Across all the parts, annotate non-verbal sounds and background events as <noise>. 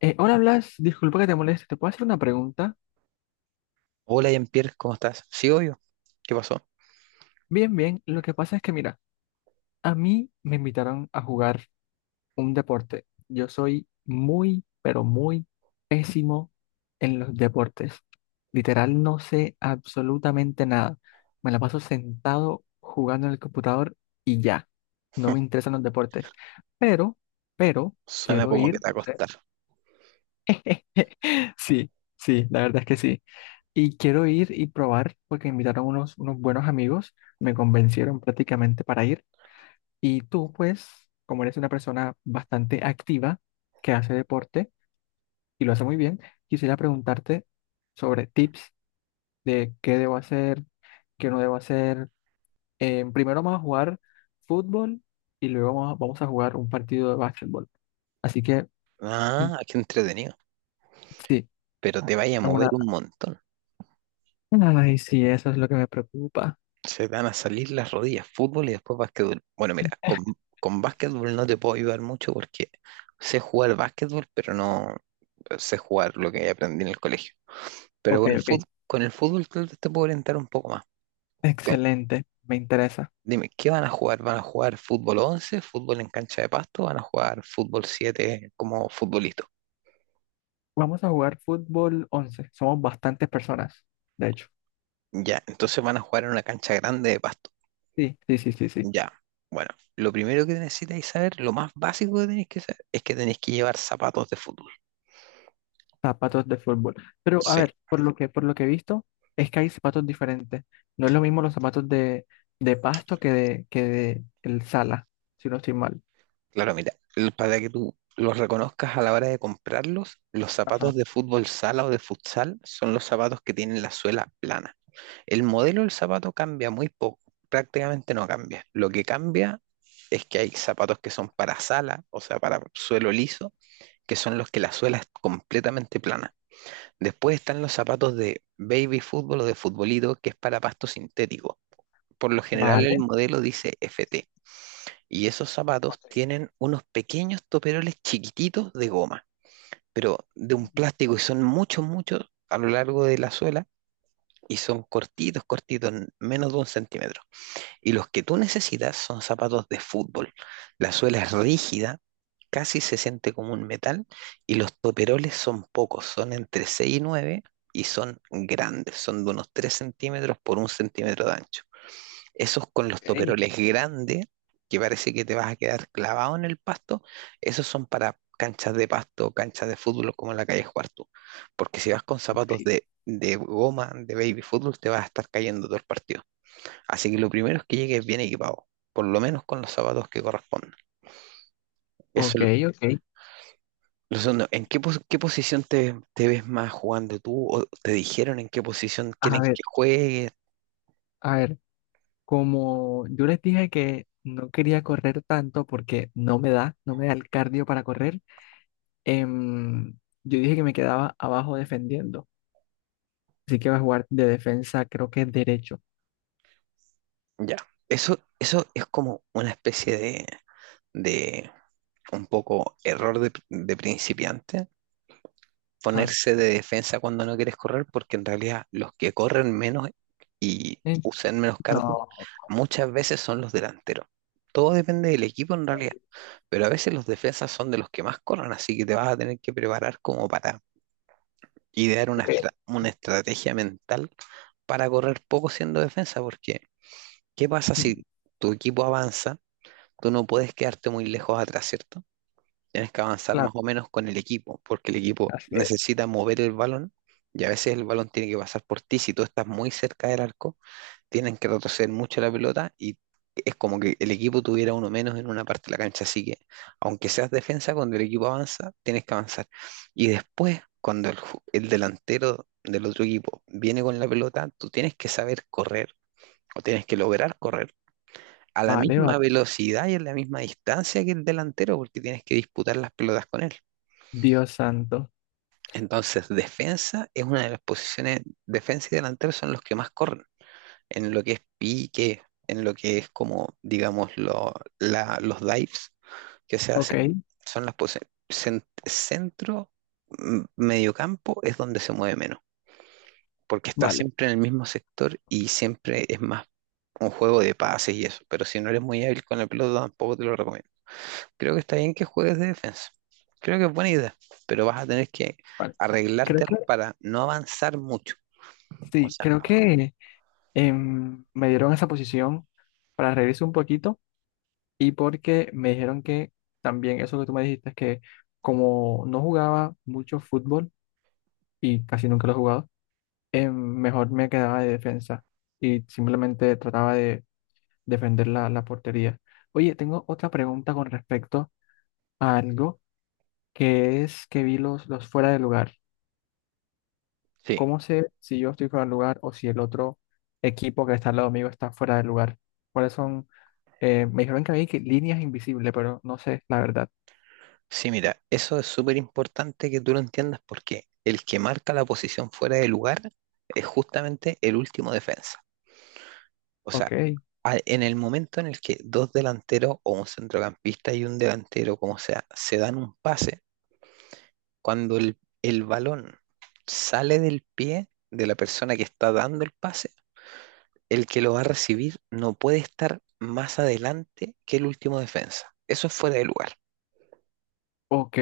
Hola Blas, disculpa que te moleste, ¿te puedo hacer una pregunta? Hola, Jean-Pierre, ¿cómo estás? Sí, obvio. ¿Qué pasó? Bien, bien, lo que pasa es que mira, a mí me invitaron a jugar un deporte. Yo soy muy, pero muy pésimo en los deportes. Literal, no sé absolutamente nada. Me la paso sentado jugando en el computador y ya. No me interesan los deportes. Pero, pero, Suena quiero como que ir, te va a no sé. costar. <laughs> Sí, sí, la verdad es que sí. Y quiero ir y probar porque invitaron unos buenos amigos, me convencieron prácticamente para ir. Y tú, pues, como eres una persona bastante activa que hace deporte y lo hace muy bien, quisiera preguntarte sobre tips de qué debo hacer, qué no debo hacer. Primero vamos a jugar fútbol y luego vamos a jugar un partido de básquetbol. Así que, mm, Ah, qué entretenido. sí, Pero te vaya a mover una... un montón. Ay, sí, eso es lo que me preocupa. Se te van a salir las rodillas, fútbol y después básquetbol. Bueno, mira, con básquetbol no te puedo ayudar mucho porque sé jugar básquetbol, pero no sé jugar lo que aprendí en el colegio. Pero Ok, ok, con el fútbol tal vez te puedo orientar un poco más. Ok. excelente, me interesa. Dime, ¿qué van a jugar? ¿Van a jugar fútbol 11, fútbol en cancha de pasto? ¿Van a jugar fútbol 7 como futbolista? Vamos a jugar fútbol 11. Somos bastantes personas, de hecho. Ya, entonces van a jugar en una cancha grande de pasto. Sí, sí, sí, sí, sí. Ya, bueno, lo primero que necesitáis saber, lo más básico que tenéis que saber, es que tenéis que llevar zapatos de fútbol. Zapatos de fútbol. Pero a Sí, ver, por lo que he visto, es que hay zapatos diferentes. No es lo mismo los zapatos de pasto que de el sala, si no estoy mal. claro, mira, para que tú los reconozcas a la hora de comprarlos, los Ajá. zapatos de fútbol sala o de futsal son los zapatos que tienen la suela plana. El modelo del zapato cambia muy poco, prácticamente no cambia. Lo que cambia es que hay zapatos que son para sala, o sea, para suelo liso, que son los que la suela es completamente plana. Después están los zapatos de baby fútbol o de futbolito, que es para pasto sintético. Por lo general el Vale, modelo dice FT. Y esos zapatos tienen unos pequeños toperoles chiquititos de goma, pero de un plástico y son muchos, muchos a lo largo de la suela y son cortitos, cortitos, menos de un centímetro. Y los que tú necesitas son zapatos de fútbol. La suela es rígida, casi se siente como un metal y los toperoles son pocos, son entre 6 y 9, y son grandes, son de unos 3 centímetros por un centímetro de ancho. Esos con los toperoles grandes, que parece que te vas a quedar clavado en el pasto, esos son para canchas de pasto, canchas de fútbol como en la calle jugar tú. Porque si vas con zapatos de goma, de baby fútbol, te vas a estar cayendo todo el partido. Así que lo primero es que llegues bien equipado, por lo menos con los zapatos que corresponden. Eso ok, es ok. lo segundo. ¿Qué posición te ves más jugando tú? ¿O te dijeron en qué posición A quieren ver, que juegues? a ver, como yo les dije que no quería correr tanto porque no me da el cardio para correr, em, yo dije que me quedaba abajo defendiendo. Así que va a jugar de defensa, creo que es derecho. Ya. Eso es como una especie de, de un poco error de principiante, Ajá. ponerse de defensa cuando no quieres correr, porque en realidad los que corren menos y Eh, usan menos cardio no, muchas veces son los delanteros. Todo depende del equipo en realidad, pero a veces los defensas son de los que más corren, así que te vas a tener que preparar como para idear una, ok. estra- una estrategia mental para correr poco siendo defensa, porque ¿qué pasa Mm. si tu equipo avanza? Tú no puedes quedarte muy lejos atrás, ¿cierto? Tienes que avanzar Claro, más o menos con el equipo, porque el equipo así es. necesita mover el balón y a veces el balón tiene que pasar por ti. Si tú estás muy cerca del arco, tienen que retroceder mucho la pelota y es como que el equipo tuviera uno menos en una parte de la cancha. Así que, aunque seas defensa, cuando el equipo avanza, tienes que avanzar. Y después, cuando el delantero del otro equipo viene con la pelota, tú tienes que saber correr o tienes que lograr correr a la Vale, vale. misma velocidad y a la misma distancia que el delantero, porque tienes que disputar las pelotas con él. Dios santo. Entonces, defensa es una de las posiciones, defensa y delantero son los que más corren, en lo que es pique, en lo que es, como, digamos, los dives que se Ok, hacen, son las posiciones. Centro, mediocampo es donde se mueve menos, porque está vale, siempre en el mismo sector y siempre es más un juego de pases y eso, pero si no eres muy hábil con el pelota, tampoco te lo recomiendo. Creo que está bien que juegues de defensa. Creo que es buena idea, pero vas a tener que vale. Creo arreglártelas que, para no avanzar mucho. O sí, sea, creo que me dieron esa posición para reírse un poquito y porque me dijeron que también eso que tú me dijiste, que como no jugaba mucho fútbol y casi nunca lo he jugado, mejor me quedaba de defensa y simplemente trataba de defender la portería. Oye, tengo otra pregunta con respecto a algo que es que vi los fuera de lugar. sí, ¿Cómo sé si yo estoy fuera de lugar o si el otro equipo que está al lado mío está fuera de lugar? ¿Cuáles son? Me dijeron que había que líneas invisibles, pero no sé, la verdad. sí, mira, eso es súper importante que tú lo entiendas porque el que marca la posición fuera de lugar es justamente el último defensa. O sea, Ok, en el momento en el que dos delanteros o un centrocampista y un delantero, como sea, se dan un pase, cuando el balón sale del pie de la persona que está dando el pase, el que lo va a recibir no puede estar más adelante que el último defensa. Eso es fuera de lugar. ok,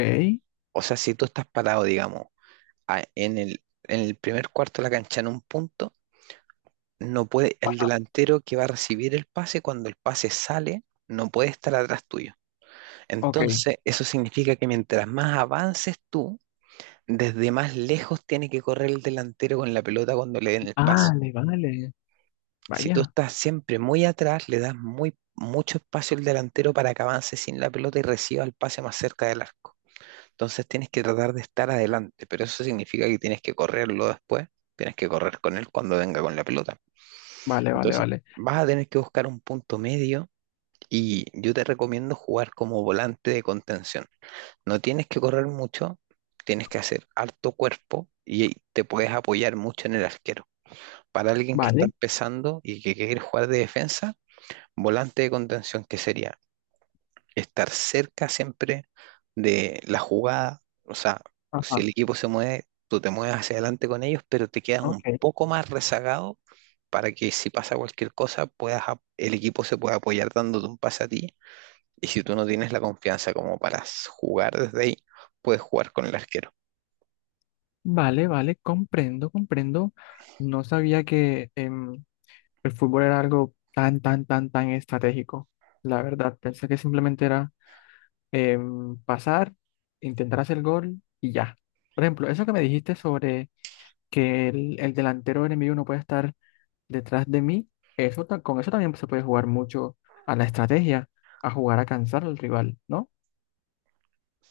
O sea, si tú estás parado, digamos, en el primer cuarto de la cancha en un punto, no puede, el delantero que va a recibir el pase, cuando el pase sale, no puede estar atrás tuyo. ok. Entonces, eso significa que mientras más avances tú, desde más lejos tiene que correr el delantero con la pelota cuando le den el pase. Vale, vale. Si tú Vaya, estás siempre muy atrás, le das mucho espacio al delantero para que avance sin la pelota y reciba el pase más cerca del arco. Entonces tienes que tratar de estar adelante, pero eso significa que tienes que correrlo después, tienes que correr con él cuando venga con la pelota. vale, vale, Entonces vale. vas a tener que buscar un punto medio y yo te recomiendo jugar como volante de contención. No tienes que correr mucho, tienes que hacer harto cuerpo y te puedes apoyar mucho en el arquero. Para alguien que está Vale, empezando y que quiere jugar de defensa, volante de contención, que sería estar cerca siempre de la jugada. O sea, si ajá, el equipo se mueve, tú te mueves hacia adelante con ellos, pero te quedas un ok. poco más rezagado para que si pasa cualquier cosa, puedas, el equipo se pueda apoyar dándote un pase a ti. Y si tú no tienes la confianza como para jugar desde ahí, puedes jugar con el arquero. Vale, vale, comprendo, comprendo. No sabía que... el fútbol era algo tan, tan, tan, tan estratégico. La verdad, pensé que simplemente era pasar, intentar hacer el gol y ya. Por ejemplo, eso que me dijiste sobre que el delantero enemigo no puede estar detrás de mí, eso, con eso también se puede jugar mucho a la estrategia, a jugar a cansar al rival, ¿no?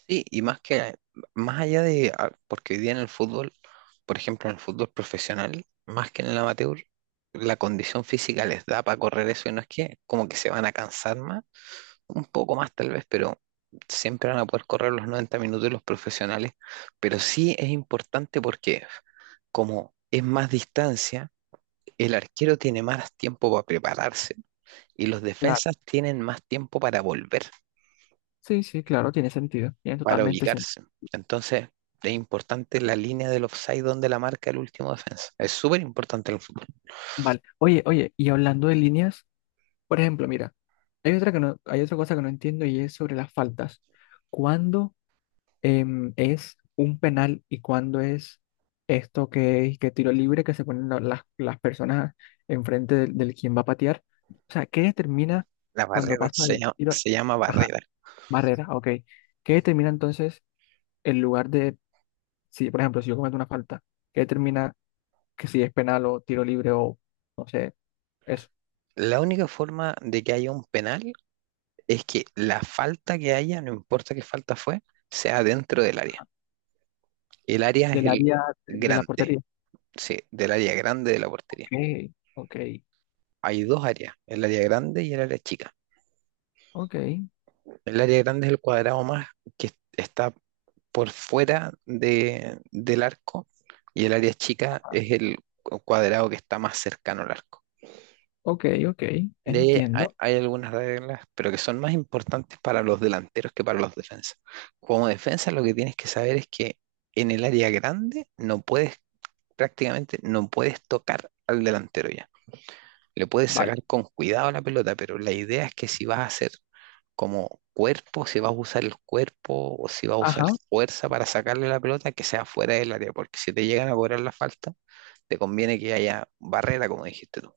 Sí, y más allá de, porque hoy día en el fútbol, por ejemplo, en el fútbol profesional, más que en el amateur, la condición física les da para correr eso y no es que como que se van a cansar más, un poco más tal vez, pero siempre van a poder correr los 90 minutos de los profesionales. Pero sí es importante porque como es más distancia, el arquero tiene más tiempo para prepararse y los Claro. defensas tienen más tiempo para volver. Sí, sí, claro, tiene sentido, tiene Para totalmente sentido. ubicarse. Entonces, es importante la línea del offside donde la marca el último defensa. Es súper importante en el fútbol. Vale. Oye, oye, y hablando de líneas. Por ejemplo, mira, hay otra cosa que no entiendo y es sobre las faltas. ¿Cuándo es un penal y cuándo es esto que es que tiro libre que se ponen las personas enfrente del quien va a patear? O sea, ¿qué determina La cuando barrera pasa el tiro? se llama Ajá, barrera. barrera, ok. ¿Qué determina entonces el lugar de, si por ejemplo, si yo cometo una falta, ¿qué determina que si es penal o tiro libre o no sé, eso? La única forma de que haya un penal es que la falta que haya, no importa qué falta fue, sea dentro del área. El área es Del el área de la grande, portería. sí, del área grande de la Ok, portería. ok. Hay dos áreas, el área grande y el área chica. Ok, El área grande es el cuadrado más que está por fuera de, del arco y el área chica es el cuadrado que está más cercano al arco. ok, ok, De ahí hay, entiendo. hay algunas reglas, pero que son más importantes para los delanteros que para los defensas. Como defensa, lo que tienes que saber es que en el área grande no puedes, prácticamente no puedes tocar al delantero ya. Le puedes Vale, sacar con cuidado la pelota, pero la idea es que si vas a hacer como cuerpo, si vas a usar el cuerpo o si vas a usar ajá, fuerza para sacarle la pelota, que sea fuera del área, porque si te llegan a cobrar la falta, te conviene que haya barrera, como dijiste tú.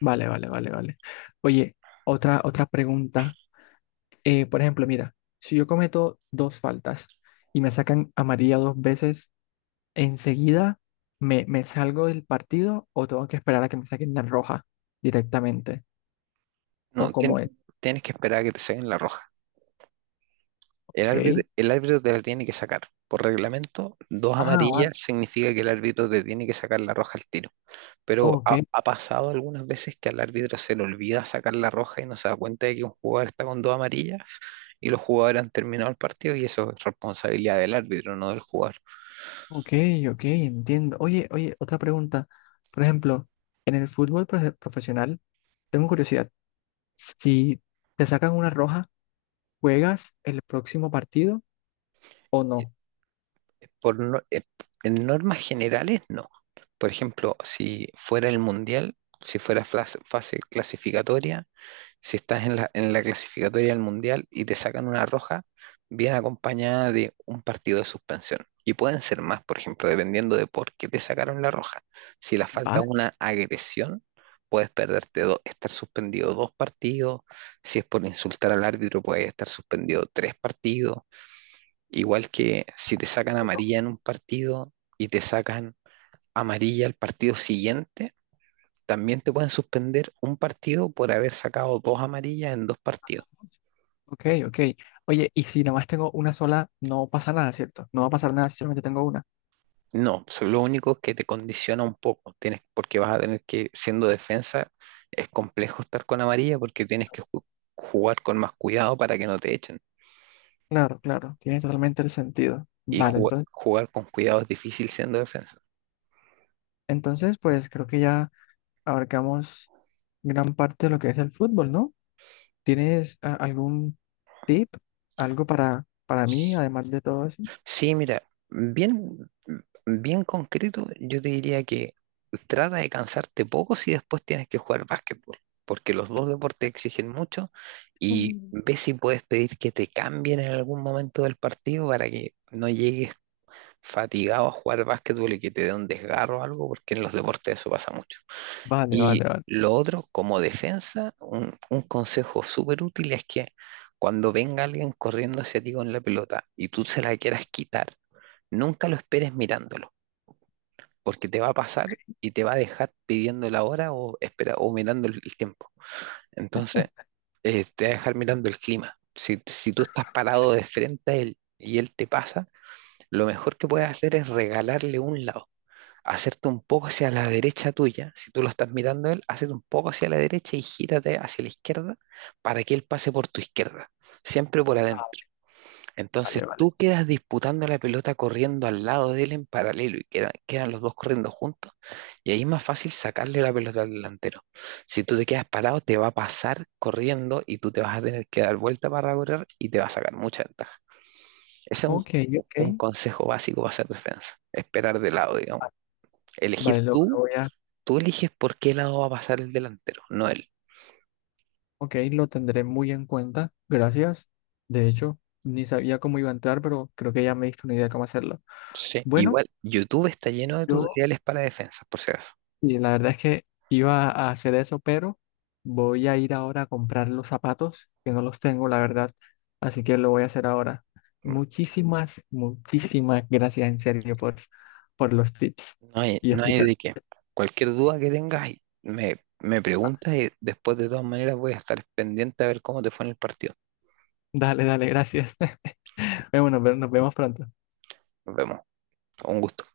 vale, vale, vale, vale. Oye, otra, otra pregunta. Por ejemplo, mira, si yo cometo dos faltas y me sacan amarilla dos veces, ¿enseguida me salgo del partido o tengo que esperar a que me saquen la roja directamente? ¿O No, cómo es? Tienes que esperar a que te saquen la roja. Ok. El árbitro te la tiene que sacar. Por reglamento, dos Ah, vale, amarillas significa que el árbitro te tiene que sacar la roja al tiro. Pero ok, ha pasado algunas veces que al árbitro se le olvida sacar la roja y no se da cuenta de que un jugador está con dos amarillas y los jugadores han terminado el partido y eso es responsabilidad del árbitro, no del jugador. ok, ok, entiendo. Oye, oye, otra pregunta. Por ejemplo, en el fútbol profesional, tengo curiosidad. Si te sacan una roja, ¿juegas el próximo partido o no? Por no- En normas generales, no. Por ejemplo, si fuera el mundial, si fuera fase clasificatoria. Si estás en la clasificatoria del Mundial y te sacan una roja, viene acompañada de un partido de suspensión. Y pueden ser más, por ejemplo, dependiendo de por qué te sacaron la roja. Si la falta es Vale, una agresión, puedes perderte, estar suspendido dos partidos. Si es por insultar al árbitro, puedes estar suspendido tres partidos. Igual que si te sacan amarilla en un partido y te sacan amarilla al partido siguiente, también te pueden suspender un partido por haber sacado dos amarillas en dos partidos. ok, ok. Oye, y si nada más tengo una sola, no pasa nada, ¿cierto? No va a pasar nada si solamente tengo una. No, lo único es que te condiciona un poco, tienes, porque vas a tener que, siendo defensa, es complejo estar con amarilla porque tienes que jugar con más cuidado para que no te echen. Claro, claro, tiene totalmente el sentido. Y Vale, entonces, jugar con cuidado es difícil siendo defensa. entonces, pues creo que ya abarcamos gran parte de lo que es el fútbol, ¿no? ¿Tienes algún tip, algo para mí, además de todo eso? Sí, mira, bien, bien concreto, yo te diría que trata de cansarte poco si después tienes que jugar básquetbol, porque los dos deportes exigen mucho y Mm. ve si puedes pedir que te cambien en algún momento del partido para que no llegues fatigado a jugar básquetbol y que te dé un desgarro o algo, porque en los deportes eso pasa mucho. Vale, vale, Y vale. lo otro, como defensa, un consejo súper útil es que cuando venga alguien corriendo hacia ti con la pelota y tú se la quieras quitar, nunca lo esperes mirándolo, porque te va a pasar y te va a dejar pidiendo la hora o, espera, o mirando el tiempo. Entonces, te va a dejar mirando el clima. Si tú estás parado de frente a él y él te pasa, lo mejor que puedes hacer es regalarle un lado, hacerte un poco hacia la derecha tuya, si tú lo estás mirando a él, hacete un poco hacia la derecha y gírate hacia la izquierda para que él pase por tu izquierda, siempre por Ah, adentro. Entonces vale, vale. tú quedas disputando la pelota corriendo al lado de él en paralelo y quedan los dos corriendo juntos y ahí es más fácil sacarle la pelota al delantero. Si tú te quedas parado, te va a pasar corriendo y tú te vas a tener que dar vuelta para correr y te va a sacar mucha ventaja. Ese es Ok, un ok. consejo básico para hacer defensa, esperar de lado, digamos. Elegir Vale, lo tú. voy a... Tú eliges por qué lado va a pasar el delantero, no él. Ok, lo tendré muy en cuenta. Gracias. De hecho, ni sabía cómo iba a entrar, pero creo que ya me diste una idea de cómo hacerlo. Sí, Bueno, igual, YouTube está lleno de yo, tutoriales para defensas, por si acaso. y la verdad es que iba a hacer eso, pero voy a ir ahora a comprar los zapatos, que no los tengo, la verdad. Así que lo voy a hacer ahora. Mm. Muchísimas, muchísimas gracias en serio por los tips No hay, y no hay explicar. de qué. Cualquier duda que tengas, me preguntas y después de todas maneras voy a estar pendiente a ver cómo te fue en el partido. Dale, dale, gracias. <laughs> Bueno, nos vemos pronto. Nos vemos. Un gusto.